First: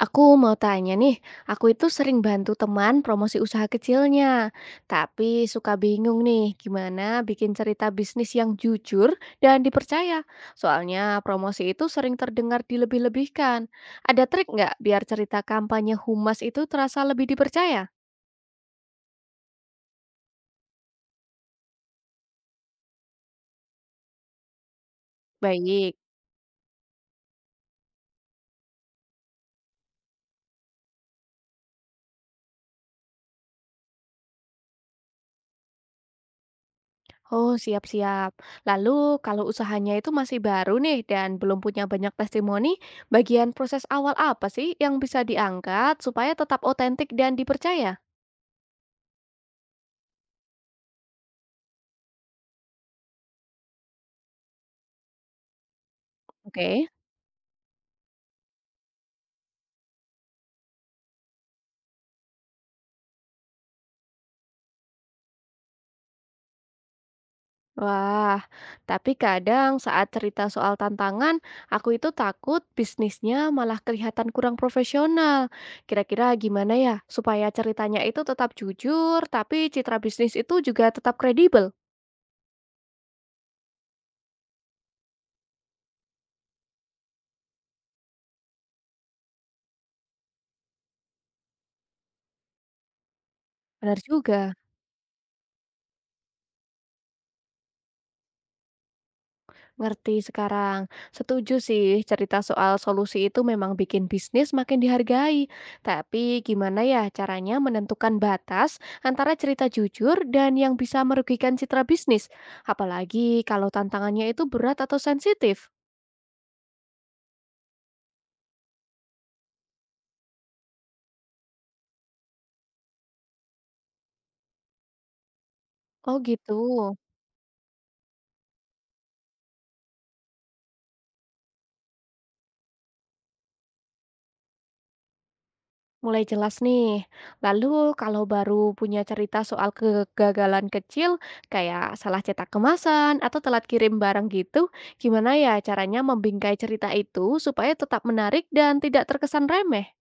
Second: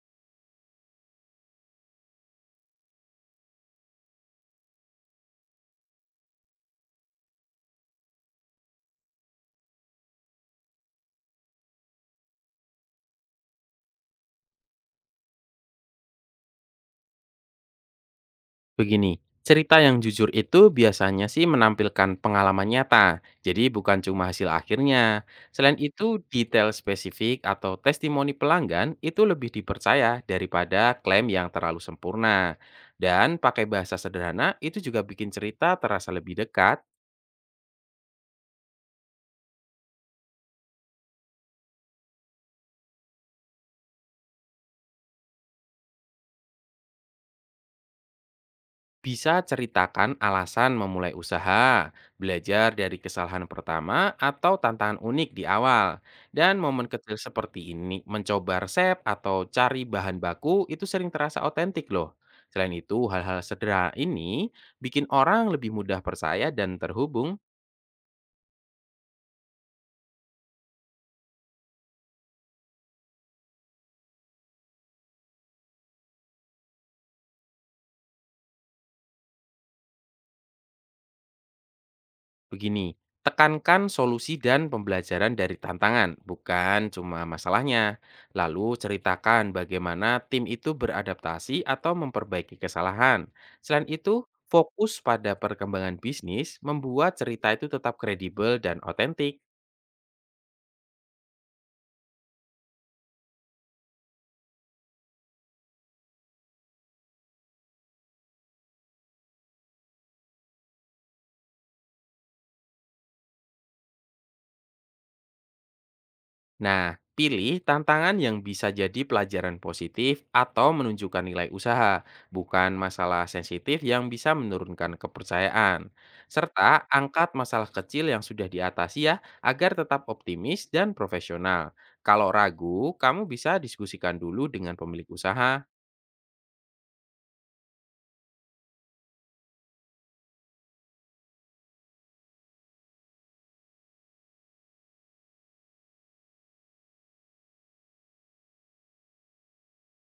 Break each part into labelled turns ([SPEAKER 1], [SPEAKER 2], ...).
[SPEAKER 1] Aku mau tanya nih, aku itu sering bantu teman promosi usaha kecilnya, tapi suka bingung nih gimana bikin cerita bisnis yang jujur dan dipercaya. Soalnya promosi itu sering terdengar dilebih-lebihkan. Ada trik nggak biar cerita kampanye humas itu terasa lebih dipercaya?
[SPEAKER 2] Begini, cerita yang jujur itu biasanya sih menampilkan pengalaman nyata, jadi bukan cuma hasil akhirnya. Selain
[SPEAKER 1] Baik.
[SPEAKER 2] itu, detail spesifik atau testimoni pelanggan itu lebih dipercaya daripada klaim yang terlalu sempurna. Dan pakai bahasa sederhana itu juga bikin cerita terasa lebih dekat.
[SPEAKER 1] Oh, siap-siap. Lalu, kalau usahanya itu masih baru nih dan belum punya banyak testimoni, bagian proses awal apa sih yang bisa diangkat supaya tetap otentik dan dipercaya?
[SPEAKER 2] Bisa ceritakan alasan memulai usaha, belajar dari kesalahan pertama atau tantangan unik di awal. Dan momen
[SPEAKER 1] Oke.
[SPEAKER 2] kecil seperti ini, mencoba resep atau cari bahan baku itu sering terasa otentik loh. Selain itu, hal-hal sederhana ini bikin orang lebih mudah percaya dan terhubung.
[SPEAKER 1] Wah, tapi kadang saat cerita soal tantangan, aku itu takut bisnisnya malah kelihatan kurang profesional. Kira-kira gimana ya supaya ceritanya itu tetap jujur, tapi citra bisnis itu juga tetap kredibel?
[SPEAKER 2] Begini, tekankan solusi dan pembelajaran dari tantangan, bukan cuma masalahnya. Lalu ceritakan bagaimana tim itu beradaptasi atau memperbaiki kesalahan. Selain
[SPEAKER 1] Benar
[SPEAKER 2] itu,
[SPEAKER 1] juga.
[SPEAKER 2] fokus pada perkembangan bisnis membuat cerita itu tetap kredibel dan otentik.
[SPEAKER 1] Ngerti sekarang. Setuju sih, cerita soal solusi itu memang bikin bisnis makin dihargai. Tapi gimana ya caranya menentukan batas antara cerita jujur dan yang bisa merugikan citra bisnis? Apalagi kalau tantangannya itu berat atau sensitif.
[SPEAKER 2] Nah, pilih tantangan yang bisa jadi pelajaran positif atau menunjukkan nilai usaha, bukan masalah sensitif yang bisa menurunkan kepercayaan.
[SPEAKER 1] Oh gitu.
[SPEAKER 2] Serta angkat masalah kecil yang sudah diatasi ya, agar tetap optimis dan profesional. Kalau ragu, kamu bisa diskusikan dulu dengan pemilik usaha.
[SPEAKER 1] Mulai jelas nih. Lalu kalau baru punya cerita soal kegagalan kecil, kayak salah cetak kemasan atau telat kirim barang gitu, gimana ya caranya membingkai cerita itu supaya tetap menarik dan tidak terkesan remeh?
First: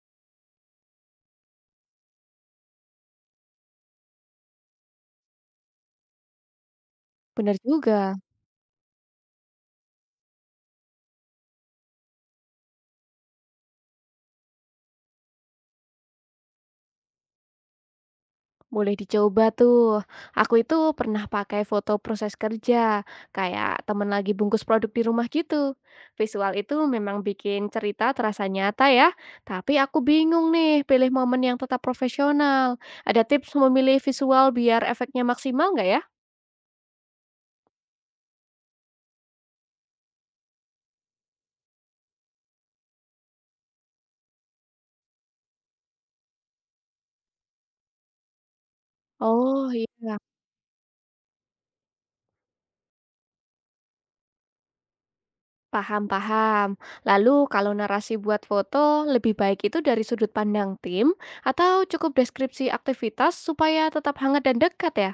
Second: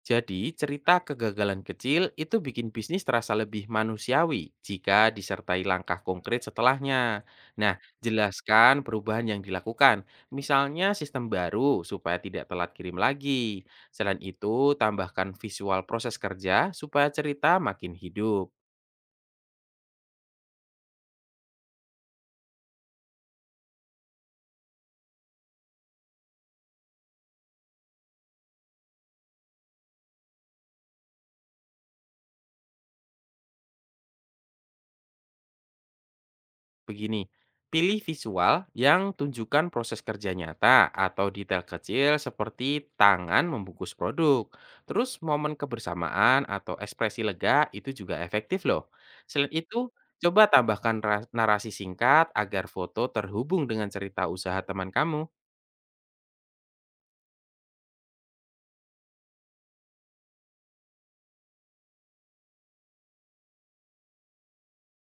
[SPEAKER 2] Jadi, cerita kegagalan kecil itu bikin bisnis terasa lebih manusiawi jika disertai langkah konkret setelahnya.
[SPEAKER 1] Bener
[SPEAKER 2] Nah,
[SPEAKER 1] juga.
[SPEAKER 2] jelaskan perubahan yang dilakukan, misalnya sistem baru supaya tidak telat kirim lagi. Selain itu, tambahkan visual proses kerja supaya cerita makin hidup.
[SPEAKER 1] Boleh dicoba tuh. Aku itu pernah pakai foto proses kerja, kayak temen lagi bungkus produk di rumah gitu. Visual itu memang bikin cerita terasa nyata ya, tapi aku bingung nih pilih momen yang tetap profesional. Ada tips memilih visual biar efeknya maksimal nggak ya?
[SPEAKER 2] Begini, pilih visual yang tunjukkan proses kerja nyata atau detail kecil seperti tangan membungkus produk. Terus momen kebersamaan atau ekspresi lega itu juga efektif loh. Selain
[SPEAKER 1] Oh
[SPEAKER 2] itu,
[SPEAKER 1] iya,
[SPEAKER 2] coba tambahkan narasi singkat agar foto terhubung dengan cerita usaha teman kamu.
[SPEAKER 1] paham-paham. Lalu kalau narasi buat foto, lebih baik itu dari sudut pandang tim atau cukup deskripsi aktivitas supaya tetap hangat dan dekat ya?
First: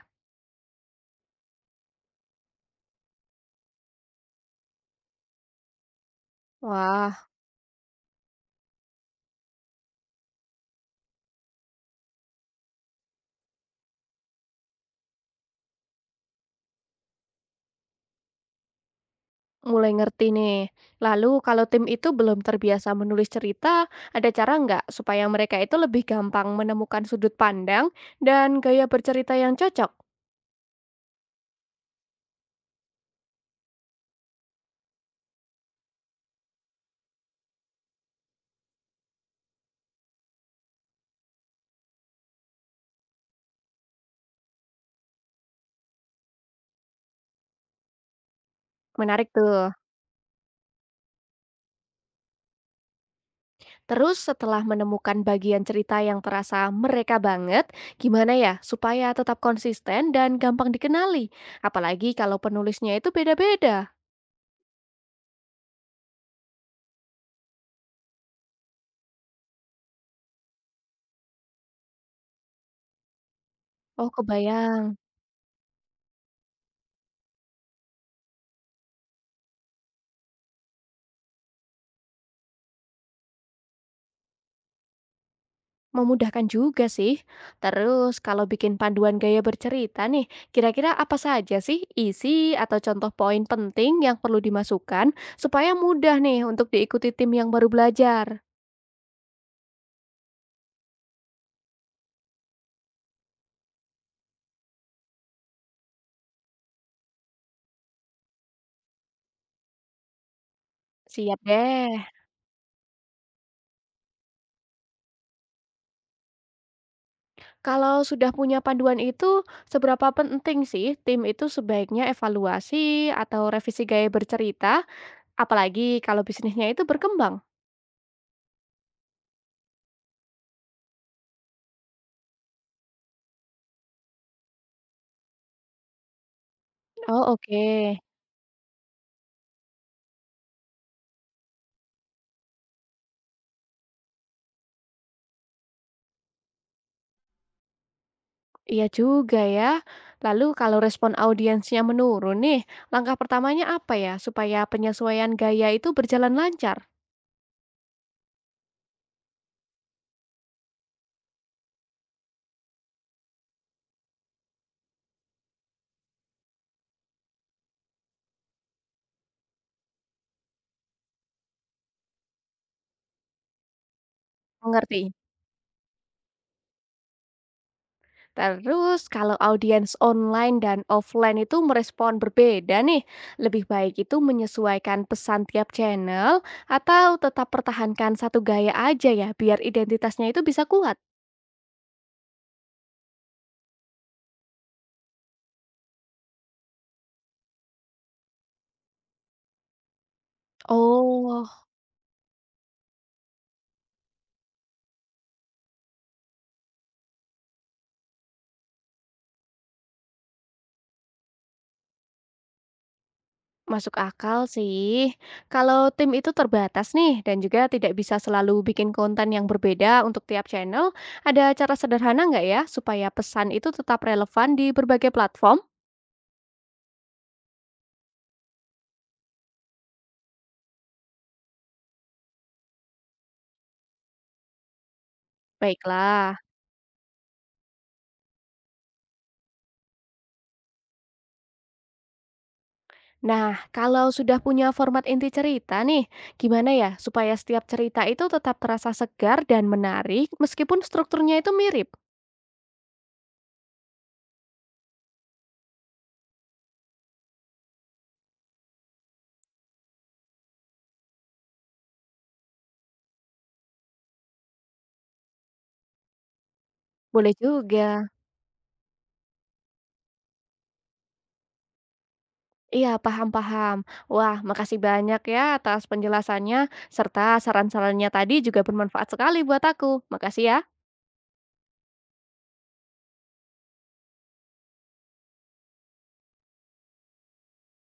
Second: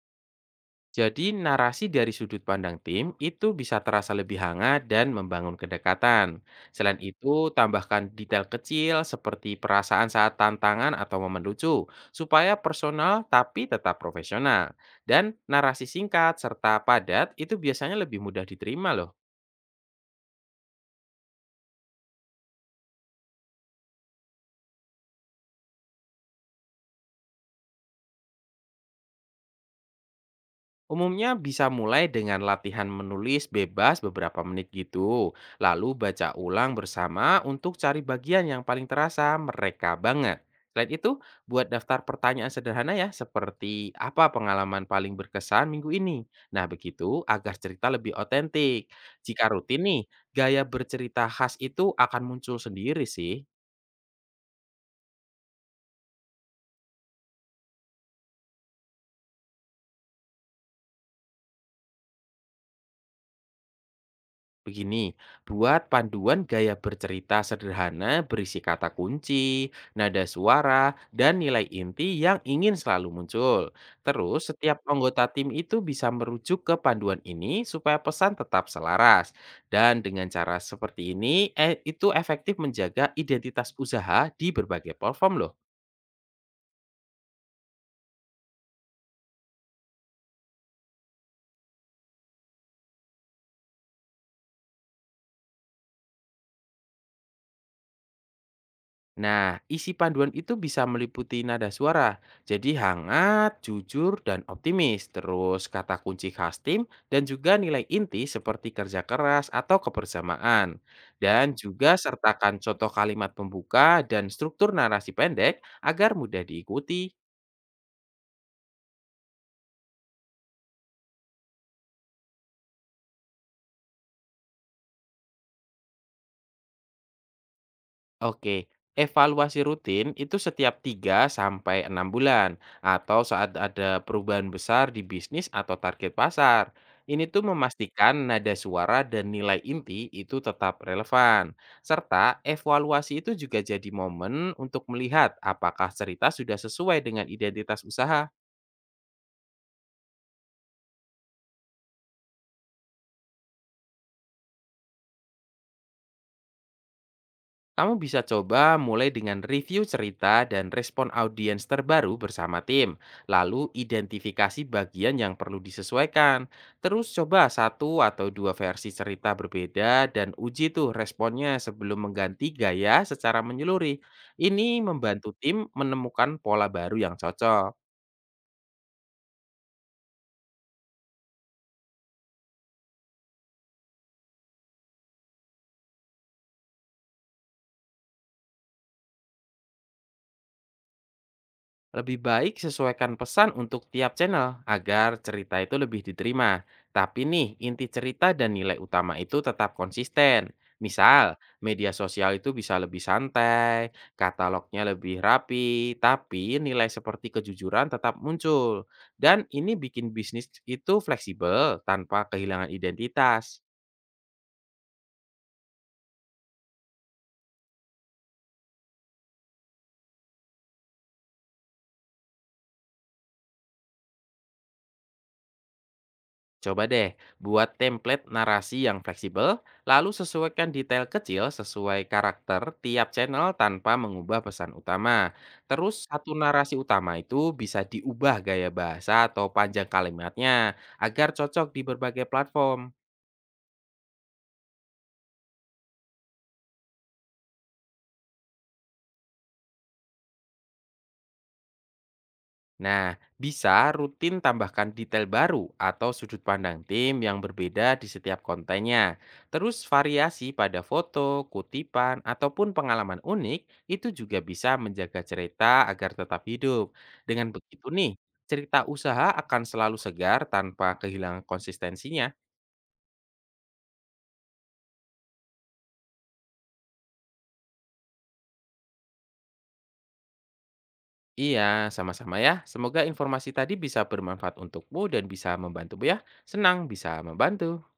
[SPEAKER 2] Jadi narasi dari sudut pandang tim itu bisa terasa lebih hangat dan membangun kedekatan. Selain
[SPEAKER 1] Wah.
[SPEAKER 2] itu, tambahkan detail kecil seperti perasaan saat tantangan atau momen lucu, supaya personal tapi tetap profesional. Dan narasi singkat serta padat itu biasanya lebih mudah diterima loh.
[SPEAKER 1] Mulai ngerti nih. Lalu kalau tim itu belum terbiasa menulis cerita, ada cara nggak supaya mereka itu lebih gampang menemukan sudut pandang dan gaya bercerita yang cocok?
[SPEAKER 2] Umumnya bisa mulai dengan latihan menulis bebas beberapa menit gitu, lalu baca ulang bersama untuk cari bagian yang paling terasa mereka banget. Selain itu, buat daftar pertanyaan sederhana ya, seperti apa pengalaman paling berkesan minggu ini. Nah, begitu agar cerita lebih otentik.
[SPEAKER 1] Menarik
[SPEAKER 2] Jika
[SPEAKER 1] tuh.
[SPEAKER 2] rutin nih, gaya bercerita khas itu akan muncul sendiri sih.
[SPEAKER 1] Terus setelah menemukan bagian cerita yang terasa mereka banget, gimana ya supaya tetap konsisten dan gampang dikenali? Apalagi kalau penulisnya itu beda-beda.
[SPEAKER 2] Begini, buat panduan gaya bercerita sederhana berisi kata kunci, nada suara, dan nilai inti yang ingin selalu muncul.
[SPEAKER 1] Oh,
[SPEAKER 2] Terus, setiap
[SPEAKER 1] kebayang.
[SPEAKER 2] anggota tim itu bisa merujuk ke panduan ini supaya pesan tetap selaras. Dan dengan cara seperti ini, itu efektif menjaga identitas usaha di berbagai platform loh.
[SPEAKER 1] Memudahkan juga sih. Terus kalau bikin panduan gaya bercerita nih, kira-kira apa saja sih isi atau contoh poin penting yang perlu dimasukkan supaya mudah nih untuk diikuti tim yang baru belajar?
[SPEAKER 2] Nah, isi panduan itu bisa meliputi nada suara, jadi hangat, jujur, dan optimis. Terus kata kunci khas tim dan juga nilai inti seperti kerja keras atau kebersamaan.
[SPEAKER 1] Siap
[SPEAKER 2] Dan juga
[SPEAKER 1] deh.
[SPEAKER 2] sertakan contoh kalimat pembuka dan struktur narasi pendek agar mudah diikuti.
[SPEAKER 1] Kalau sudah punya panduan itu, seberapa penting sih tim itu sebaiknya evaluasi atau revisi gaya bercerita, apalagi kalau bisnisnya itu berkembang?
[SPEAKER 2] Oke, evaluasi rutin itu setiap 3 sampai 6 bulan atau saat ada perubahan besar di bisnis atau target pasar. Ini
[SPEAKER 1] Oh,
[SPEAKER 2] tuh
[SPEAKER 1] oke.
[SPEAKER 2] memastikan nada suara dan nilai inti itu tetap relevan. Serta evaluasi itu juga jadi momen untuk melihat apakah cerita sudah sesuai dengan identitas usaha.
[SPEAKER 1] Iya juga ya. Lalu kalau respon audiensnya menurun nih, langkah pertamanya apa ya supaya penyesuaian gaya itu berjalan lancar?
[SPEAKER 2] Kamu bisa coba mulai dengan review cerita dan respon audiens terbaru bersama tim, lalu identifikasi bagian yang perlu disesuaikan. Terus coba satu atau dua versi cerita berbeda dan uji tuh responnya sebelum mengganti gaya secara menyeluruh. Ini
[SPEAKER 1] Mengerti?
[SPEAKER 2] membantu tim menemukan pola baru yang cocok.
[SPEAKER 1] Terus kalau audiens online dan offline itu merespon berbeda nih, lebih baik itu menyesuaikan pesan tiap channel atau tetap pertahankan satu gaya aja ya biar identitasnya itu bisa kuat.
[SPEAKER 2] Lebih baik sesuaikan pesan untuk tiap channel agar cerita itu lebih diterima. Tapi nih, inti cerita dan nilai utama itu tetap konsisten. Misal,
[SPEAKER 1] Oh.
[SPEAKER 2] media sosial itu bisa lebih santai, katalognya lebih rapi, tapi nilai seperti kejujuran tetap muncul. Dan ini bikin bisnis itu fleksibel tanpa kehilangan identitas.
[SPEAKER 1] Masuk akal sih. Kalau tim itu terbatas nih dan juga tidak bisa selalu bikin konten yang berbeda untuk tiap channel, ada cara sederhana nggak ya supaya pesan itu tetap relevan di berbagai platform?
[SPEAKER 2] Coba deh buat template narasi yang fleksibel, lalu sesuaikan detail kecil sesuai karakter tiap channel tanpa mengubah pesan utama. Terus satu
[SPEAKER 1] Baiklah.
[SPEAKER 2] narasi utama itu bisa diubah gaya bahasa atau panjang kalimatnya agar cocok di berbagai platform.
[SPEAKER 1] Nah, kalau sudah punya format inti cerita nih, gimana ya supaya setiap cerita itu tetap terasa segar dan menarik meskipun strukturnya itu mirip?
[SPEAKER 2] Nah, bisa rutin tambahkan detail baru atau sudut pandang tim yang berbeda di setiap kontennya. Terus variasi pada foto, kutipan, ataupun pengalaman unik itu juga bisa menjaga cerita agar tetap hidup.
[SPEAKER 1] Boleh
[SPEAKER 2] Dengan
[SPEAKER 1] juga.
[SPEAKER 2] begitu nih, cerita usaha akan selalu segar tanpa kehilangan konsistensinya.
[SPEAKER 1] Iya, paham paham. Wah, makasih banyak ya atas penjelasannya serta saran-sarannya tadi juga bermanfaat sekali buat aku. Makasih ya.
[SPEAKER 2] Iya, sama-sama ya. Semoga informasi tadi bisa bermanfaat untukmu dan bisa membantu ya. Senang bisa membantu.